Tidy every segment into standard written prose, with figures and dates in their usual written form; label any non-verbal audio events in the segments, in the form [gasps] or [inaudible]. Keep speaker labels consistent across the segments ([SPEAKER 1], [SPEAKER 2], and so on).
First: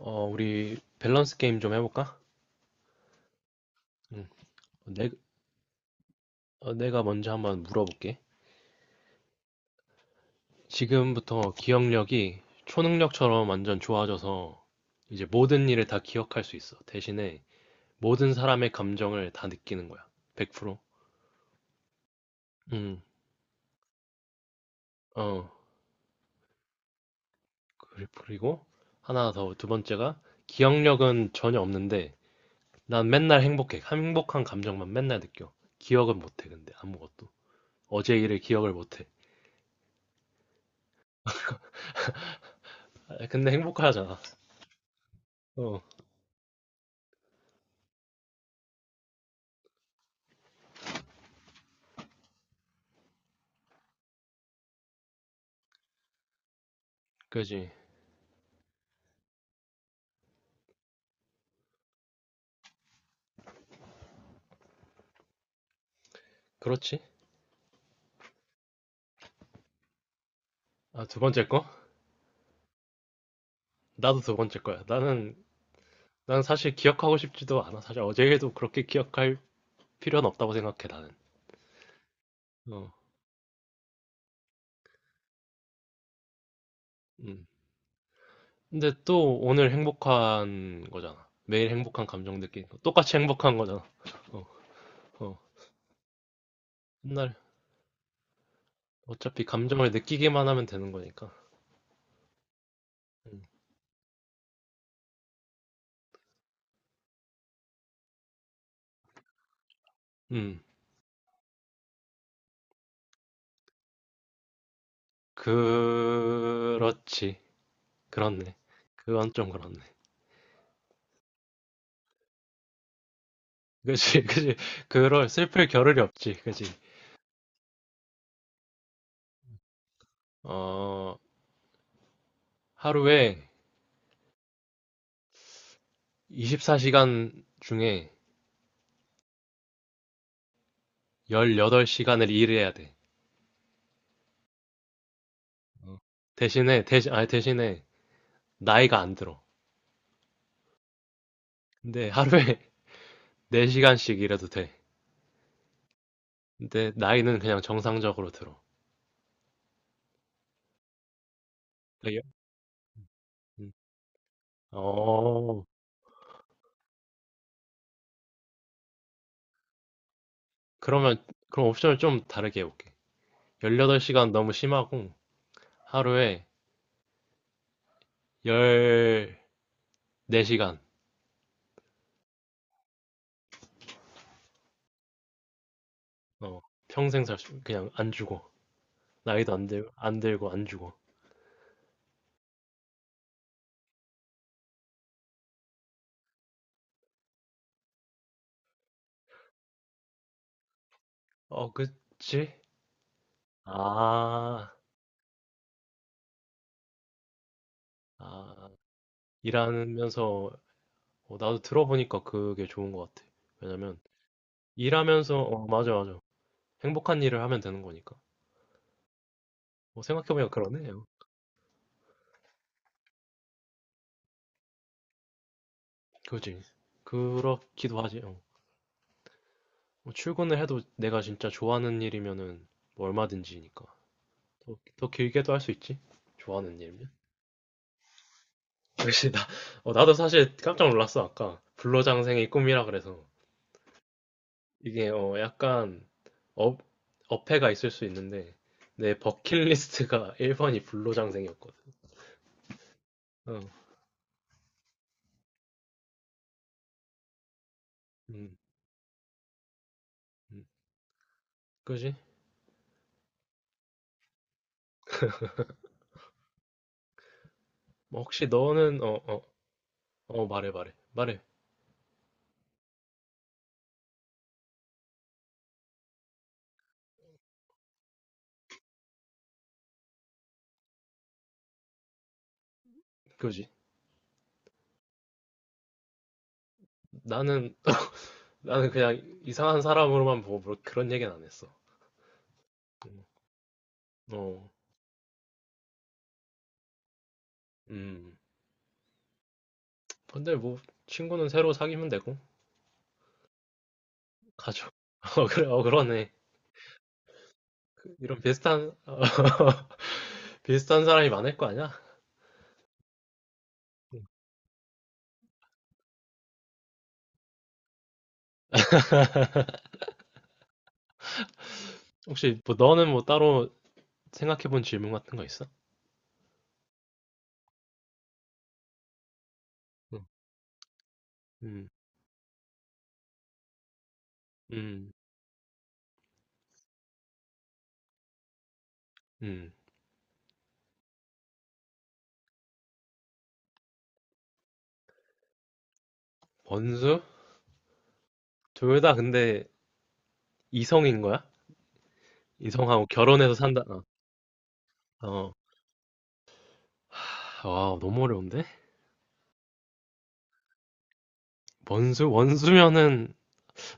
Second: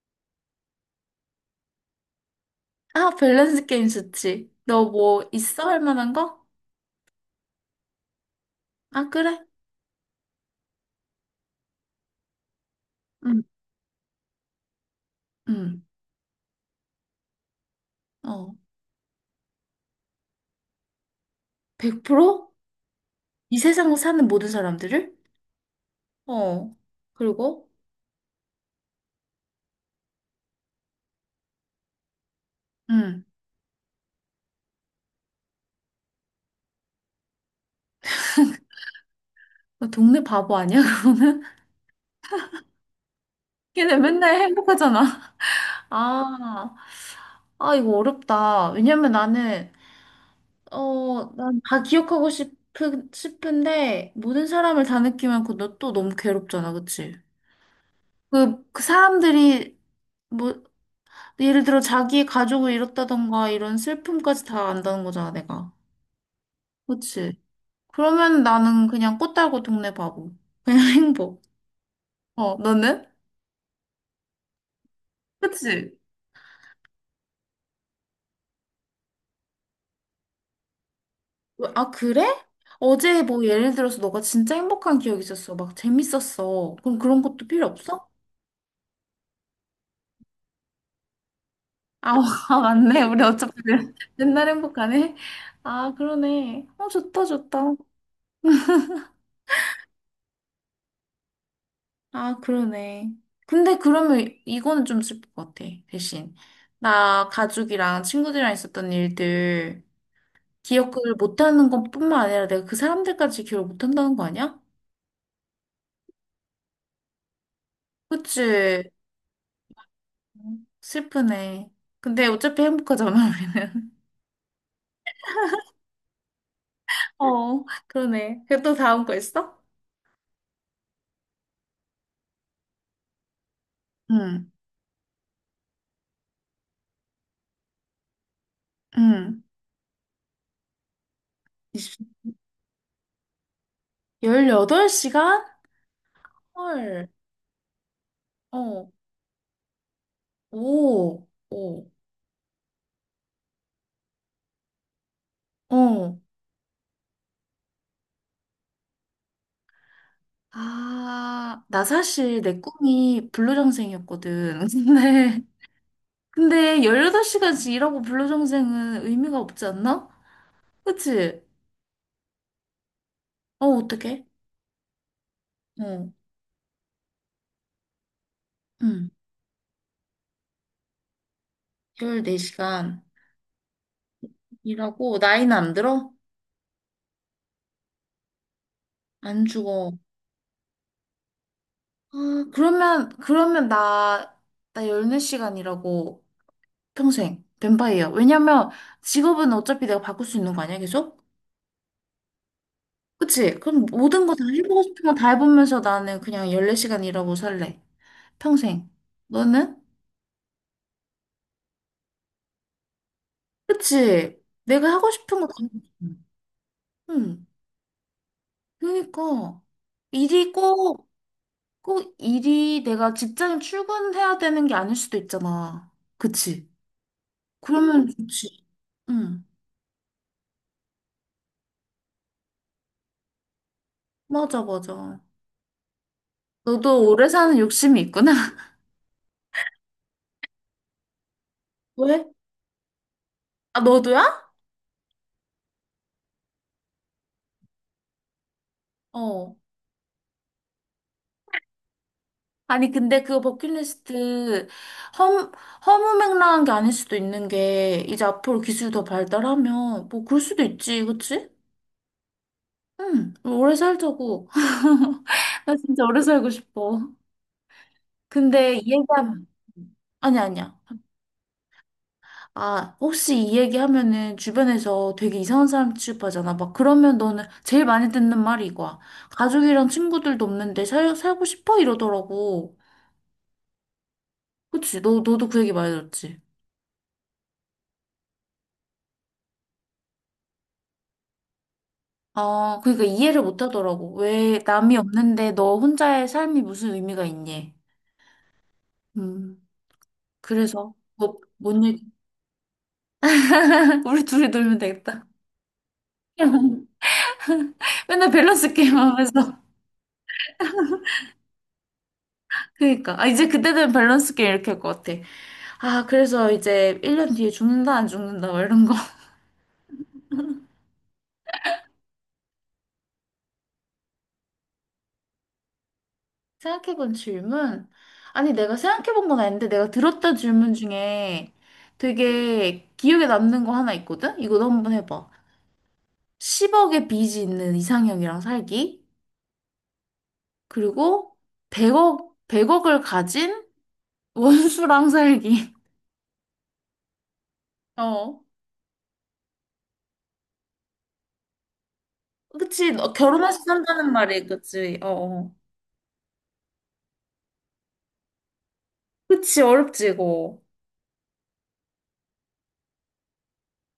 [SPEAKER 1] 우리 밸런스 게임 좀 해볼까?
[SPEAKER 2] 아, 밸런스 게임
[SPEAKER 1] 응.
[SPEAKER 2] 좋지. 너
[SPEAKER 1] 어, 내,
[SPEAKER 2] 뭐 있어? 할 만한 거?
[SPEAKER 1] 내가 먼저 한번 물어볼게.
[SPEAKER 2] 아, 그래?
[SPEAKER 1] 지금부터 기억력이
[SPEAKER 2] 응,
[SPEAKER 1] 초능력처럼 완전 좋아져서 이제 모든
[SPEAKER 2] 응.
[SPEAKER 1] 일을 다 기억할 수 있어. 대신에 모든
[SPEAKER 2] 어.
[SPEAKER 1] 사람의 감정을 다 느끼는 거야. 100%.
[SPEAKER 2] 100%?
[SPEAKER 1] 응.
[SPEAKER 2] 이 세상을 사는 모든 사람들을?
[SPEAKER 1] 어,
[SPEAKER 2] 어. 그리고?
[SPEAKER 1] 그리고 하나 더, 두 번째가 기억력은 전혀 없는데 난
[SPEAKER 2] 응.
[SPEAKER 1] 맨날 행복해. 행복한 감정만 맨날 느껴. 기억은 못해, 근데 아무것도. 어제 일을 기억을 못해.
[SPEAKER 2] 너 동네 바보 아니야? [laughs]
[SPEAKER 1] 아, 근데
[SPEAKER 2] 걔네
[SPEAKER 1] 행복하잖아.
[SPEAKER 2] 맨날 행복하잖아.
[SPEAKER 1] 어,
[SPEAKER 2] 아, 아, 이거 어렵다. 왜냐면 나는, 어, 난 다 기억하고 싶은데, 모든 사람을 다 느끼면 그너 또 너무 괴롭잖아, 그치?
[SPEAKER 1] 그지.
[SPEAKER 2] 그 사람들이, 뭐, 그 예를 들어 자기의 가족을 잃었다던가 이런 슬픔까지 다 안다는 거잖아, 내가.
[SPEAKER 1] 그렇지.
[SPEAKER 2] 그치? 그러면 나는 그냥 꽃 달고 동네 바보. 그냥 [laughs]
[SPEAKER 1] 아, 두
[SPEAKER 2] 행복.
[SPEAKER 1] 번째 거?
[SPEAKER 2] 어, 너는?
[SPEAKER 1] 나도 두 번째 거야.
[SPEAKER 2] 그치?
[SPEAKER 1] 난 사실 기억하고 싶지도 않아. 사실 어제에도 그렇게 기억할 필요는 없다고 생각해, 나는.
[SPEAKER 2] 아, 그래?
[SPEAKER 1] 어,
[SPEAKER 2] 어제 뭐 예를 들어서 너가 진짜 행복한 기억이 있었어. 막 재밌었어. 그럼 그런
[SPEAKER 1] 음.
[SPEAKER 2] 것도 필요 없어?
[SPEAKER 1] 근데 또 오늘 행복한 거잖아. 매일 행복한
[SPEAKER 2] 아, [laughs]
[SPEAKER 1] 감정
[SPEAKER 2] 아,
[SPEAKER 1] 느끼는 거.
[SPEAKER 2] 맞네.
[SPEAKER 1] 똑같이
[SPEAKER 2] 우리 어차피
[SPEAKER 1] 행복한 거잖아.
[SPEAKER 2] 맨-
[SPEAKER 1] 어,
[SPEAKER 2] 맨날 행복하네.
[SPEAKER 1] 어.
[SPEAKER 2] 아, 그러네. 어, 좋다,
[SPEAKER 1] 맨날
[SPEAKER 2] 좋다.
[SPEAKER 1] 어차피 감정을 느끼기만 하면 되는 거니까.
[SPEAKER 2] 아, 그러네.
[SPEAKER 1] 음,
[SPEAKER 2] 근데 그러면 이거는 좀 슬플 것 같아, 대신. 나 가족이랑 친구들이랑 있었던 일들
[SPEAKER 1] 음.
[SPEAKER 2] 기억을 못하는 것뿐만 아니라 내가 그 사람들까지 기억을 못한다는 거 아니야?
[SPEAKER 1] 그렇지. 그렇네.
[SPEAKER 2] 그치?
[SPEAKER 1] 그건 좀 그렇네.
[SPEAKER 2] 슬프네. 근데 어차피 행복하잖아, 우리는.
[SPEAKER 1] 그지, [laughs] 그지. 그럴, 슬플 겨를이 없지. 그지.
[SPEAKER 2] [laughs] 어, 그러네. 그럼 또 다음 거 있어?
[SPEAKER 1] 어, 하루에
[SPEAKER 2] 응,
[SPEAKER 1] 24시간 중에
[SPEAKER 2] 응.
[SPEAKER 1] 18시간을 일 해야 돼.
[SPEAKER 2] 18시간?
[SPEAKER 1] 어. 대신에,
[SPEAKER 2] 헐.
[SPEAKER 1] 대신, 아니, 대신에,
[SPEAKER 2] 어,
[SPEAKER 1] 나이가 안 들어.
[SPEAKER 2] 오, 오,
[SPEAKER 1] 근데 하루에 [laughs] 4시간씩 일해도 돼.
[SPEAKER 2] 어.
[SPEAKER 1] 근데 나이는 그냥 정상적으로 들어.
[SPEAKER 2] 아, 나
[SPEAKER 1] 그래요.
[SPEAKER 2] 사실 내 꿈이
[SPEAKER 1] 음.
[SPEAKER 2] 블루정생이었거든. [laughs] 근데,
[SPEAKER 1] 어,
[SPEAKER 2] 근데 18시간씩 일하고 블루정생은 의미가 없지 않나? 그치?
[SPEAKER 1] 그럼 옵션을 좀 다르게 해볼게.
[SPEAKER 2] 어, 어떡해?
[SPEAKER 1] 18시간 너무 심하고,
[SPEAKER 2] 어,
[SPEAKER 1] 하루에
[SPEAKER 2] 응.
[SPEAKER 1] 14시간,
[SPEAKER 2] 14시간 일하고 나이는 안 들어?
[SPEAKER 1] 어, 그냥 안 주고,
[SPEAKER 2] 안
[SPEAKER 1] 나이도 안 들,
[SPEAKER 2] 죽어.
[SPEAKER 1] 안 들고, 안 주고.
[SPEAKER 2] 아, 그러면 나 14시간 일하고 평생 뱀파이어. 왜냐면 직업은 어차피 내가 바꿀 수 있는 거 아니야, 계속?
[SPEAKER 1] 어, 그치?
[SPEAKER 2] 그치? 그럼 모든 거 다
[SPEAKER 1] 아,
[SPEAKER 2] 해보고 싶은 거 다 해보면서 나는 그냥 14시간 일하고 살래.
[SPEAKER 1] 아.
[SPEAKER 2] 평생. 너는?
[SPEAKER 1] 일하면서 나도 들어보니까 그게 좋은 것 같아. 왜냐면
[SPEAKER 2] 그치? 내가 하고 싶은
[SPEAKER 1] 일하면서,
[SPEAKER 2] 거 다 해보고
[SPEAKER 1] 맞아,
[SPEAKER 2] 싶어.
[SPEAKER 1] 맞아, 행복한 일을
[SPEAKER 2] 응.
[SPEAKER 1] 하면 되는 거니까.
[SPEAKER 2] 그러니까.
[SPEAKER 1] 생각해보니까
[SPEAKER 2] 일이
[SPEAKER 1] 그러네요.
[SPEAKER 2] 꼭, 꼭 일이 내가 직장에 출근해야 되는 게 아닐 수도 있잖아.
[SPEAKER 1] 그지?
[SPEAKER 2] 그치?
[SPEAKER 1] 그렇기도
[SPEAKER 2] 그러면
[SPEAKER 1] 하지. 어.
[SPEAKER 2] 좋지. 응.
[SPEAKER 1] 뭐 출근을 해도 내가 진짜 좋아하는 일이면은 뭐 얼마든지니까
[SPEAKER 2] 맞아,
[SPEAKER 1] 더
[SPEAKER 2] 맞아.
[SPEAKER 1] 길게도 할 수 있지. 좋아하는
[SPEAKER 2] 너도
[SPEAKER 1] 일면.
[SPEAKER 2] 오래 사는 욕심이 있구나. [laughs]
[SPEAKER 1] [laughs] 역시 나. 나도 사실 깜짝 놀랐어. 아까
[SPEAKER 2] 왜?
[SPEAKER 1] 불로장생의 꿈이라 그래서
[SPEAKER 2] 아, 너도야?
[SPEAKER 1] 이게, 약간, 업, 어폐가 있을 수 있는데 내
[SPEAKER 2] 어.
[SPEAKER 1] 버킷리스트가 [laughs] 1번이 불로장생이었거든.
[SPEAKER 2] 아니, 근데 그거
[SPEAKER 1] 어,
[SPEAKER 2] 버킷리스트 허무, 허무맹랑한 게 아닐 수도 있는 게, 이제
[SPEAKER 1] 음,
[SPEAKER 2] 앞으로 기술이 더 발달하면, 뭐, 그럴 수도
[SPEAKER 1] 음,
[SPEAKER 2] 있지, 그치?
[SPEAKER 1] 그지?
[SPEAKER 2] 응, 오래 살자고. [laughs] 나 진짜 오래 살고 싶어.
[SPEAKER 1] 뭐 혹시
[SPEAKER 2] 근데 이
[SPEAKER 1] 너는,
[SPEAKER 2] 얘기하면, 아니,
[SPEAKER 1] 말해,
[SPEAKER 2] 아니야.
[SPEAKER 1] 말해, 말해.
[SPEAKER 2] 아, 혹시 이 얘기하면은 주변에서 되게 이상한 사람 취급하잖아. 막 그러면 너는 제일 많이 듣는 말이 이거야. 가족이랑 친구들도 없는데 살고 싶어? 이러더라고.
[SPEAKER 1] 그지?
[SPEAKER 2] 그치? 너도 그 얘기 많이 들었지?
[SPEAKER 1] 나는 [laughs] 나는 그냥 이상한 사람으로만 보고 뭐 그런 얘기는 안 했어.
[SPEAKER 2] 아, 그러니까
[SPEAKER 1] 음,
[SPEAKER 2] 이해를 못 하더라고. 왜
[SPEAKER 1] 어,
[SPEAKER 2] 남이 없는데 너 혼자의 삶이 무슨 의미가 있니?
[SPEAKER 1] 음.
[SPEAKER 2] 음,
[SPEAKER 1] 근데 뭐
[SPEAKER 2] 그래서 뭐,
[SPEAKER 1] 친구는 새로
[SPEAKER 2] 뭔 얘기?
[SPEAKER 1] 사귀면 되고
[SPEAKER 2] [laughs] 우리 둘이 놀면
[SPEAKER 1] 가족,
[SPEAKER 2] 되겠다.
[SPEAKER 1] [laughs] 어 그래, 어 그러네.
[SPEAKER 2] [laughs]
[SPEAKER 1] 그
[SPEAKER 2] 맨날
[SPEAKER 1] 이런
[SPEAKER 2] 밸런스
[SPEAKER 1] 비슷한
[SPEAKER 2] 게임 하면서.
[SPEAKER 1] [laughs] 비슷한 사람이 많을 거 아니야?
[SPEAKER 2] 그러니까. 아, 이제 그때 되면
[SPEAKER 1] 음.
[SPEAKER 2] 밸런스 게임 이렇게 할 것 같아. 아, 그래서 이제 1년 뒤에 죽는다, 안 죽는다, 막 이런 거. [laughs]
[SPEAKER 1] 혹시 뭐 너는 뭐 따로 생각해본 질문 같은 거 있어?
[SPEAKER 2] 생각해본 질문? 아니, 내가 생각해본 건 아닌데, 내가
[SPEAKER 1] 응.
[SPEAKER 2] 들었던 질문 중에
[SPEAKER 1] 음,
[SPEAKER 2] 되게 기억에 남는 거 하나 있거든? 이거 너 한번
[SPEAKER 1] 음,
[SPEAKER 2] 해봐. 10억의 빚이 있는 이상형이랑 살기,
[SPEAKER 1] 음.
[SPEAKER 2] 그리고 100억, 100억을 가진 원수랑 살기.
[SPEAKER 1] 번수?
[SPEAKER 2] [laughs] 어.
[SPEAKER 1] 둘 다 근데 이성인 거야?
[SPEAKER 2] 그치,
[SPEAKER 1] 이성하고
[SPEAKER 2] 너
[SPEAKER 1] 결혼해서
[SPEAKER 2] 결혼해서
[SPEAKER 1] 산다. 어.
[SPEAKER 2] 산다는 말이, 그치, 어.
[SPEAKER 1] 어.
[SPEAKER 2] 어.
[SPEAKER 1] 하, 와, 너무 어려운데?
[SPEAKER 2] 그치, 어렵지, 이거.
[SPEAKER 1] 원수면은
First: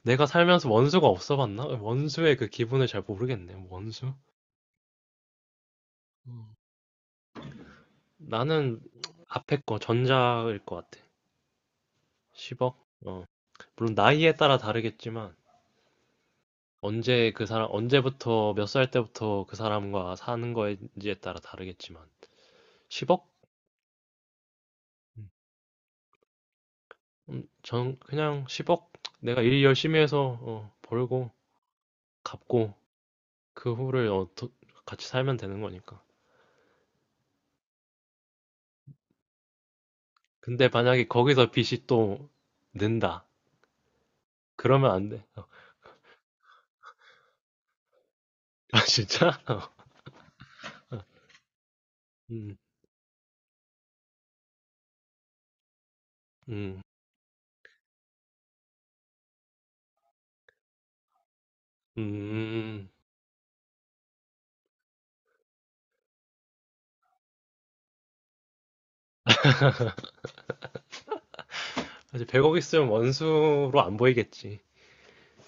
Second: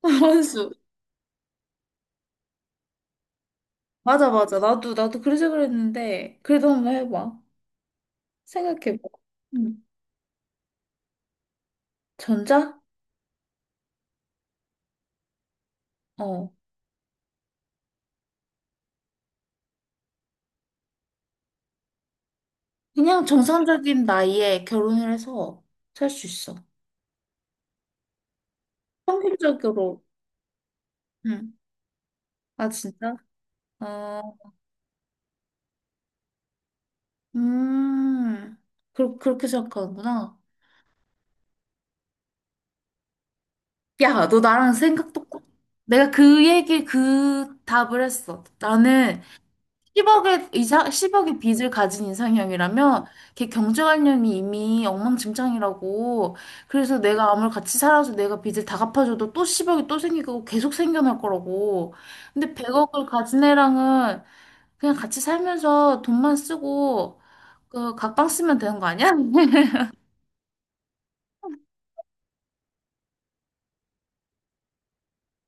[SPEAKER 2] [laughs]
[SPEAKER 1] 내가 살면서
[SPEAKER 2] 원수.
[SPEAKER 1] 원수가 없어 봤나? 원수의 그 기분을 잘 모르겠네. 원수?
[SPEAKER 2] 맞아, 맞아. 나도 그래서 그랬는데,
[SPEAKER 1] 음.
[SPEAKER 2] 그래도 한번 해봐.
[SPEAKER 1] 나는
[SPEAKER 2] 생각해봐.
[SPEAKER 1] 앞에 거
[SPEAKER 2] 응.
[SPEAKER 1] 전자일 것 같아.
[SPEAKER 2] 전자?
[SPEAKER 1] 10억? 어. 물론 나이에 따라 다르겠지만
[SPEAKER 2] 어.
[SPEAKER 1] 언제부터 몇 살 때부터 그 사람과 사는 거인지에 따라 다르겠지만
[SPEAKER 2] 그냥
[SPEAKER 1] 10억?
[SPEAKER 2] 정상적인 나이에 결혼을 해서 살 수 있어.
[SPEAKER 1] 전 그냥 10억, 내가 일 열심히
[SPEAKER 2] 평균적으로.
[SPEAKER 1] 해서, 벌고
[SPEAKER 2] 응. 아,
[SPEAKER 1] 갚고
[SPEAKER 2] 진짜?
[SPEAKER 1] 그 후를
[SPEAKER 2] 어.
[SPEAKER 1] 같이 살면 되는 거니까.
[SPEAKER 2] 음, 그렇게 생각하는구나.
[SPEAKER 1] 근데 만약에 거기서 빚이 또 는다.
[SPEAKER 2] 야, 너 나랑
[SPEAKER 1] 그러면 안
[SPEAKER 2] 생각
[SPEAKER 1] 돼.
[SPEAKER 2] 똑같
[SPEAKER 1] 어. [laughs]
[SPEAKER 2] 내가 그 얘기, 그 답을 했어.
[SPEAKER 1] 아,
[SPEAKER 2] 나는
[SPEAKER 1] 진짜? 어.
[SPEAKER 2] 10억의 십억의 빚을 가진
[SPEAKER 1] 음,
[SPEAKER 2] 이상형이라면 걔 경제관념이 이미 엉망진창이라고.
[SPEAKER 1] 음,
[SPEAKER 2] 그래서 내가 아무리 같이 살아서 내가 빚을 다 갚아줘도 또 10억이 또 생기고 계속 생겨날 거라고.
[SPEAKER 1] 음.
[SPEAKER 2] 근데
[SPEAKER 1] 음, 음.
[SPEAKER 2] 100억을 가진 애랑은 그냥 같이 살면서 돈만 쓰고 그 각방 쓰면 되는 거 아니야? [laughs]
[SPEAKER 1] 사실 100억 있으면 원수로 안 보이겠지.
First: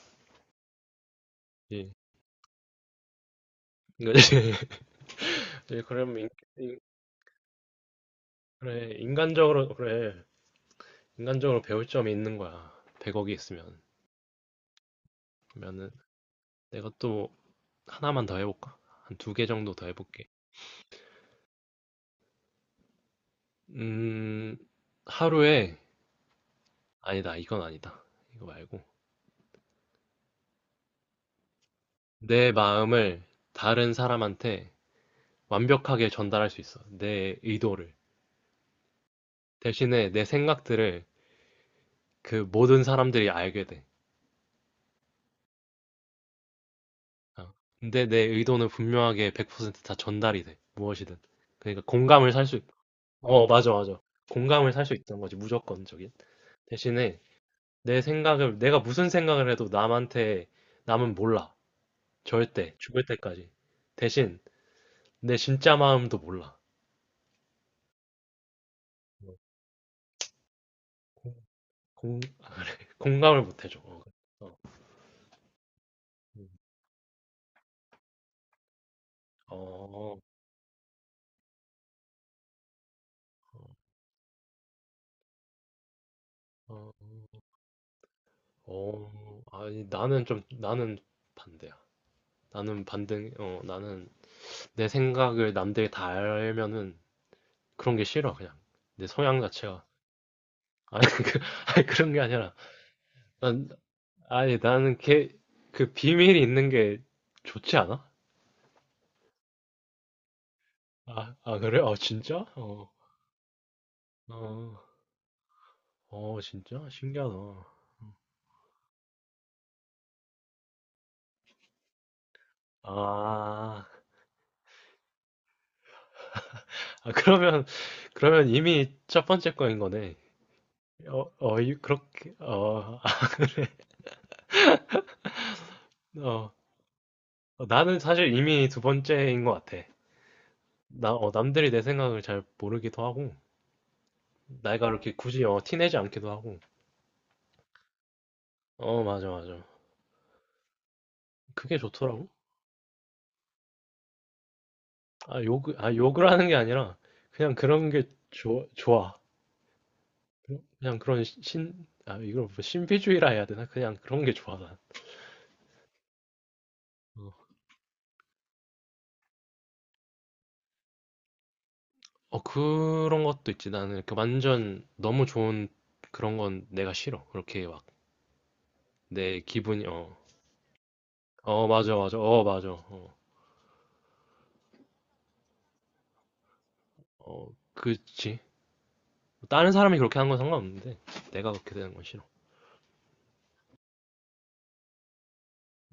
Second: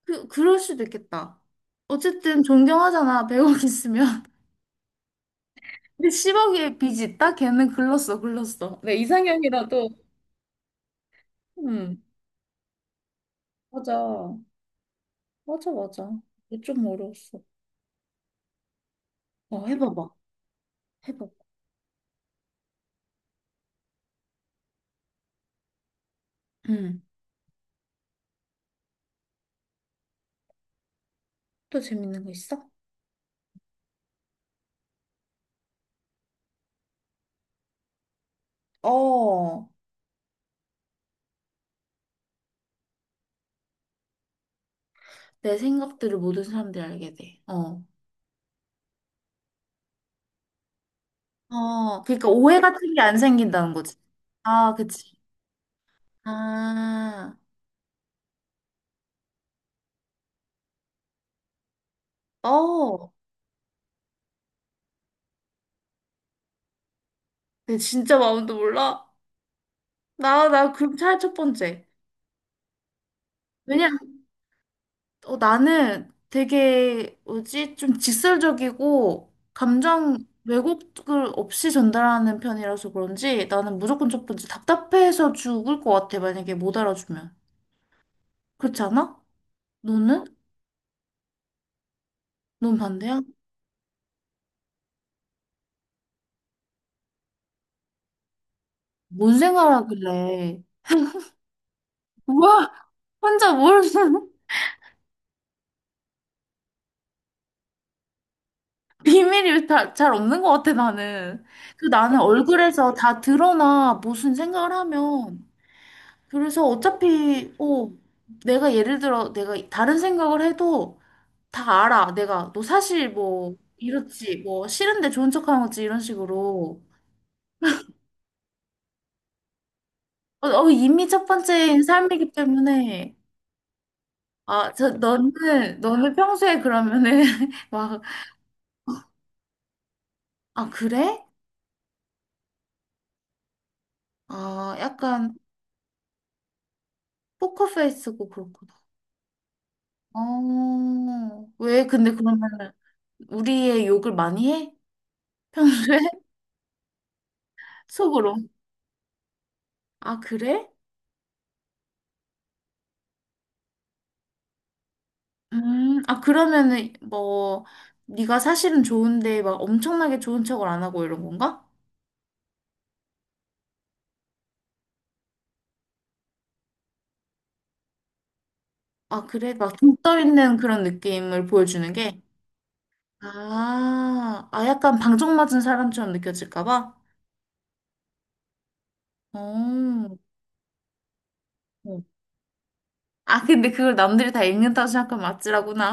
[SPEAKER 2] 그럴 수도 있겠다.
[SPEAKER 1] 예.
[SPEAKER 2] 어쨌든 존경하잖아, 100억 있으면. [laughs]
[SPEAKER 1] 그지? [laughs] 예,
[SPEAKER 2] 근데 10억의
[SPEAKER 1] 인-
[SPEAKER 2] 빚이 있다? 걔는 글렀어, 글렀어. 내
[SPEAKER 1] 그래, 인간적으로,
[SPEAKER 2] 이상형이라도,
[SPEAKER 1] 그래. 인간적으로 배울
[SPEAKER 2] 음,
[SPEAKER 1] 점이 있는 거야. 100억이 있으면.
[SPEAKER 2] 맞아. 맞아,
[SPEAKER 1] 그러면은
[SPEAKER 2] 맞아. 이거 좀
[SPEAKER 1] 내가 또
[SPEAKER 2] 어려웠어.
[SPEAKER 1] 하나만 더 해볼까? 한 두 개
[SPEAKER 2] 어,
[SPEAKER 1] 정도 더
[SPEAKER 2] 해봐봐,
[SPEAKER 1] 해볼게.
[SPEAKER 2] 해봐봐.
[SPEAKER 1] 음, 하루에,
[SPEAKER 2] 음,
[SPEAKER 1] 이건 아니다. 이거 말고.
[SPEAKER 2] 또 재밌는 거
[SPEAKER 1] 내
[SPEAKER 2] 있어?
[SPEAKER 1] 마음을 다른 사람한테 완벽하게 전달할 수 있어. 내 의도를.
[SPEAKER 2] 어,
[SPEAKER 1] 대신에 내 생각들을 그 모든 사람들이 알게 돼.
[SPEAKER 2] 내 생각들을 모든 사람들이 알게 돼.
[SPEAKER 1] 어.
[SPEAKER 2] 어.
[SPEAKER 1] 근데 내 의도는 분명하게 100%다 전달이 돼. 무엇이든. 그러니까
[SPEAKER 2] 어, 그러니까
[SPEAKER 1] 공감을 살 수,
[SPEAKER 2] 오해
[SPEAKER 1] 있...
[SPEAKER 2] 같은 게 안
[SPEAKER 1] 어, 맞아,
[SPEAKER 2] 생긴다는 거지.
[SPEAKER 1] 맞아. 공감을
[SPEAKER 2] 아,
[SPEAKER 1] 살 수
[SPEAKER 2] 그치.
[SPEAKER 1] 있다는 거지, 무조건적인. 대신에
[SPEAKER 2] 아,
[SPEAKER 1] 내가 무슨 생각을 해도 남한테, 남은 몰라. 절대. 죽을
[SPEAKER 2] 어.
[SPEAKER 1] 때까지. 대신 내 진짜 마음도 몰라.
[SPEAKER 2] 내 진짜 마음도 몰라.
[SPEAKER 1] 어,
[SPEAKER 2] 나 그럼 차라리 첫
[SPEAKER 1] 공,
[SPEAKER 2] 번째.
[SPEAKER 1] 공, 공감을 못 해줘.
[SPEAKER 2] 왜냐?
[SPEAKER 1] 어. 어.
[SPEAKER 2] 어, 나는
[SPEAKER 1] 음.
[SPEAKER 2] 되게 뭐지? 좀 직설적이고
[SPEAKER 1] 어,
[SPEAKER 2] 감정
[SPEAKER 1] 어,
[SPEAKER 2] 왜곡을 없이 전달하는 편이라서 그런지 나는 무조건 첫 번째 답답해서 죽을 것 같아. 만약에 못
[SPEAKER 1] 어.
[SPEAKER 2] 알아주면.
[SPEAKER 1] 어.
[SPEAKER 2] 그렇지 않아?
[SPEAKER 1] 아니,
[SPEAKER 2] 너는?
[SPEAKER 1] 나는 반대야.
[SPEAKER 2] 넌 반대야?
[SPEAKER 1] 나는 내 생각을 남들이 다 알면은 그런 게 싫어, 그냥. 내
[SPEAKER 2] 뭔
[SPEAKER 1] 성향 자체가.
[SPEAKER 2] 생각하길래.
[SPEAKER 1] 아니, [laughs] 그, 아니, 그런 게 아니라.
[SPEAKER 2] 우와, 혼자
[SPEAKER 1] 난,
[SPEAKER 2] 뭘 [laughs]
[SPEAKER 1] 아니, 나는 걔, 그 비밀이 있는 게 좋지 않아?
[SPEAKER 2] 비밀이 다, 잘 없는 것 같아,
[SPEAKER 1] 아,
[SPEAKER 2] 나는.
[SPEAKER 1] 아, 그래?
[SPEAKER 2] 그
[SPEAKER 1] 어,
[SPEAKER 2] 나는
[SPEAKER 1] 진짜? 어,
[SPEAKER 2] 얼굴에서 다 드러나 무슨 생각을
[SPEAKER 1] 어,
[SPEAKER 2] 하면
[SPEAKER 1] 어,
[SPEAKER 2] 그래서
[SPEAKER 1] 진짜? 신기하다.
[SPEAKER 2] 어차피, 어, 내가 예를 들어, 내가 다른 생각을 해도 다 알아. 내가, 너 사실 뭐,
[SPEAKER 1] 아,
[SPEAKER 2] 이렇지, 뭐, 싫은데 좋은 척 하는 거지, 이런 식으로.
[SPEAKER 1] 아, 그러면, 이미 첫 번째 거인 거네.
[SPEAKER 2] 어, 어, 이미
[SPEAKER 1] 어,
[SPEAKER 2] 첫
[SPEAKER 1] 어, 이-
[SPEAKER 2] 번째인 삶이기
[SPEAKER 1] 그렇게, 어,
[SPEAKER 2] 때문에,
[SPEAKER 1] [laughs]
[SPEAKER 2] 아, 저, 너는
[SPEAKER 1] 어.
[SPEAKER 2] 평소에 그러면은, [laughs]
[SPEAKER 1] 나는
[SPEAKER 2] 막,
[SPEAKER 1] 사실 이미 두 번째인 것 같아.
[SPEAKER 2] 아, 그래?
[SPEAKER 1] 남들이 내 생각을 잘 모르기도 하고,
[SPEAKER 2] 아,
[SPEAKER 1] 내가 이렇게
[SPEAKER 2] 약간,
[SPEAKER 1] 굳이 티내지 않기도 하고.
[SPEAKER 2] 포커페이스고 그렇구나.
[SPEAKER 1] 어, 맞아, 맞아.
[SPEAKER 2] 어,
[SPEAKER 1] 그게
[SPEAKER 2] 왜, 근데
[SPEAKER 1] 좋더라고.
[SPEAKER 2] 그러면은, 우리의 욕을 많이 해?
[SPEAKER 1] 아, 아,
[SPEAKER 2] 평소에? [laughs]
[SPEAKER 1] 욕을 하는 게 아니라, 그냥 그런 게
[SPEAKER 2] 속으로.
[SPEAKER 1] 좋아, 좋아.
[SPEAKER 2] 아, 그래?
[SPEAKER 1] 그냥 그런 시- 신, 아, 이걸 뭐 신비주의라 해야 되나? 그냥 그런 게 좋아, 난.
[SPEAKER 2] 아, 그러면은,
[SPEAKER 1] 어,
[SPEAKER 2] 뭐, 네가 사실은 좋은데, 막 엄청나게 좋은 척을 안 하고 이런 건가?
[SPEAKER 1] 어, 그런 것도 있지. 나는 이렇게 완전 너무 좋은 그런 건 내가 싫어. 그렇게 막,
[SPEAKER 2] 아,
[SPEAKER 1] 내
[SPEAKER 2] 그래? 막
[SPEAKER 1] 기분이,
[SPEAKER 2] 좀
[SPEAKER 1] 어,
[SPEAKER 2] 떠 있는 그런 느낌을
[SPEAKER 1] 어,
[SPEAKER 2] 보여주는
[SPEAKER 1] 맞아, 맞아,
[SPEAKER 2] 게?
[SPEAKER 1] 어, 맞아, 어,
[SPEAKER 2] 아, 아, 약간 방정 맞은 사람처럼 느껴질까 봐?
[SPEAKER 1] 어, 그치. 뭐 다른 사람이
[SPEAKER 2] 어.
[SPEAKER 1] 그렇게 하는 건 상관없는데 내가 그렇게 되는 건
[SPEAKER 2] 어.
[SPEAKER 1] 싫어.
[SPEAKER 2] 아, 근데 그걸 남들이 다 읽는다고 생각하면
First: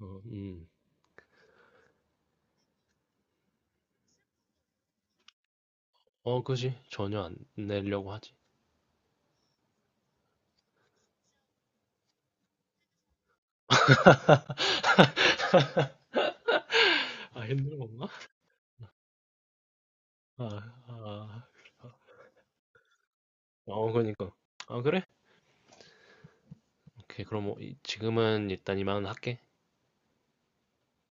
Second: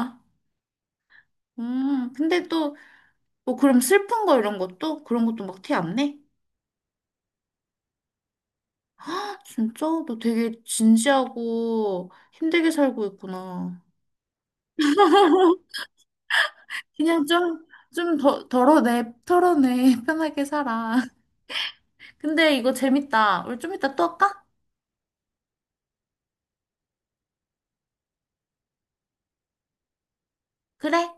[SPEAKER 1] 어,
[SPEAKER 2] 근데 또, 뭐, 그럼 슬픈 거 이런 것도? 그런 것도 막 티 안 내?
[SPEAKER 1] 어, 그지. 전혀 안 내려고 하지.
[SPEAKER 2] [gasps] 아 진짜? 너 되게 진지하고 힘들게 살고 있구나. 그냥
[SPEAKER 1] 아,
[SPEAKER 2] 좀,
[SPEAKER 1] 힘든 건가?
[SPEAKER 2] 좀 더, 털어내. [laughs]
[SPEAKER 1] 아,
[SPEAKER 2] 편하게 살아.
[SPEAKER 1] 아.
[SPEAKER 2] 근데 이거 재밌다. 우리 좀
[SPEAKER 1] 어,
[SPEAKER 2] 이따 또
[SPEAKER 1] 그러니까.
[SPEAKER 2] 할까?
[SPEAKER 1] 아, 그래? 오케이. 그럼 뭐 이- 지금은 일단 이만 할게.
[SPEAKER 2] 그래.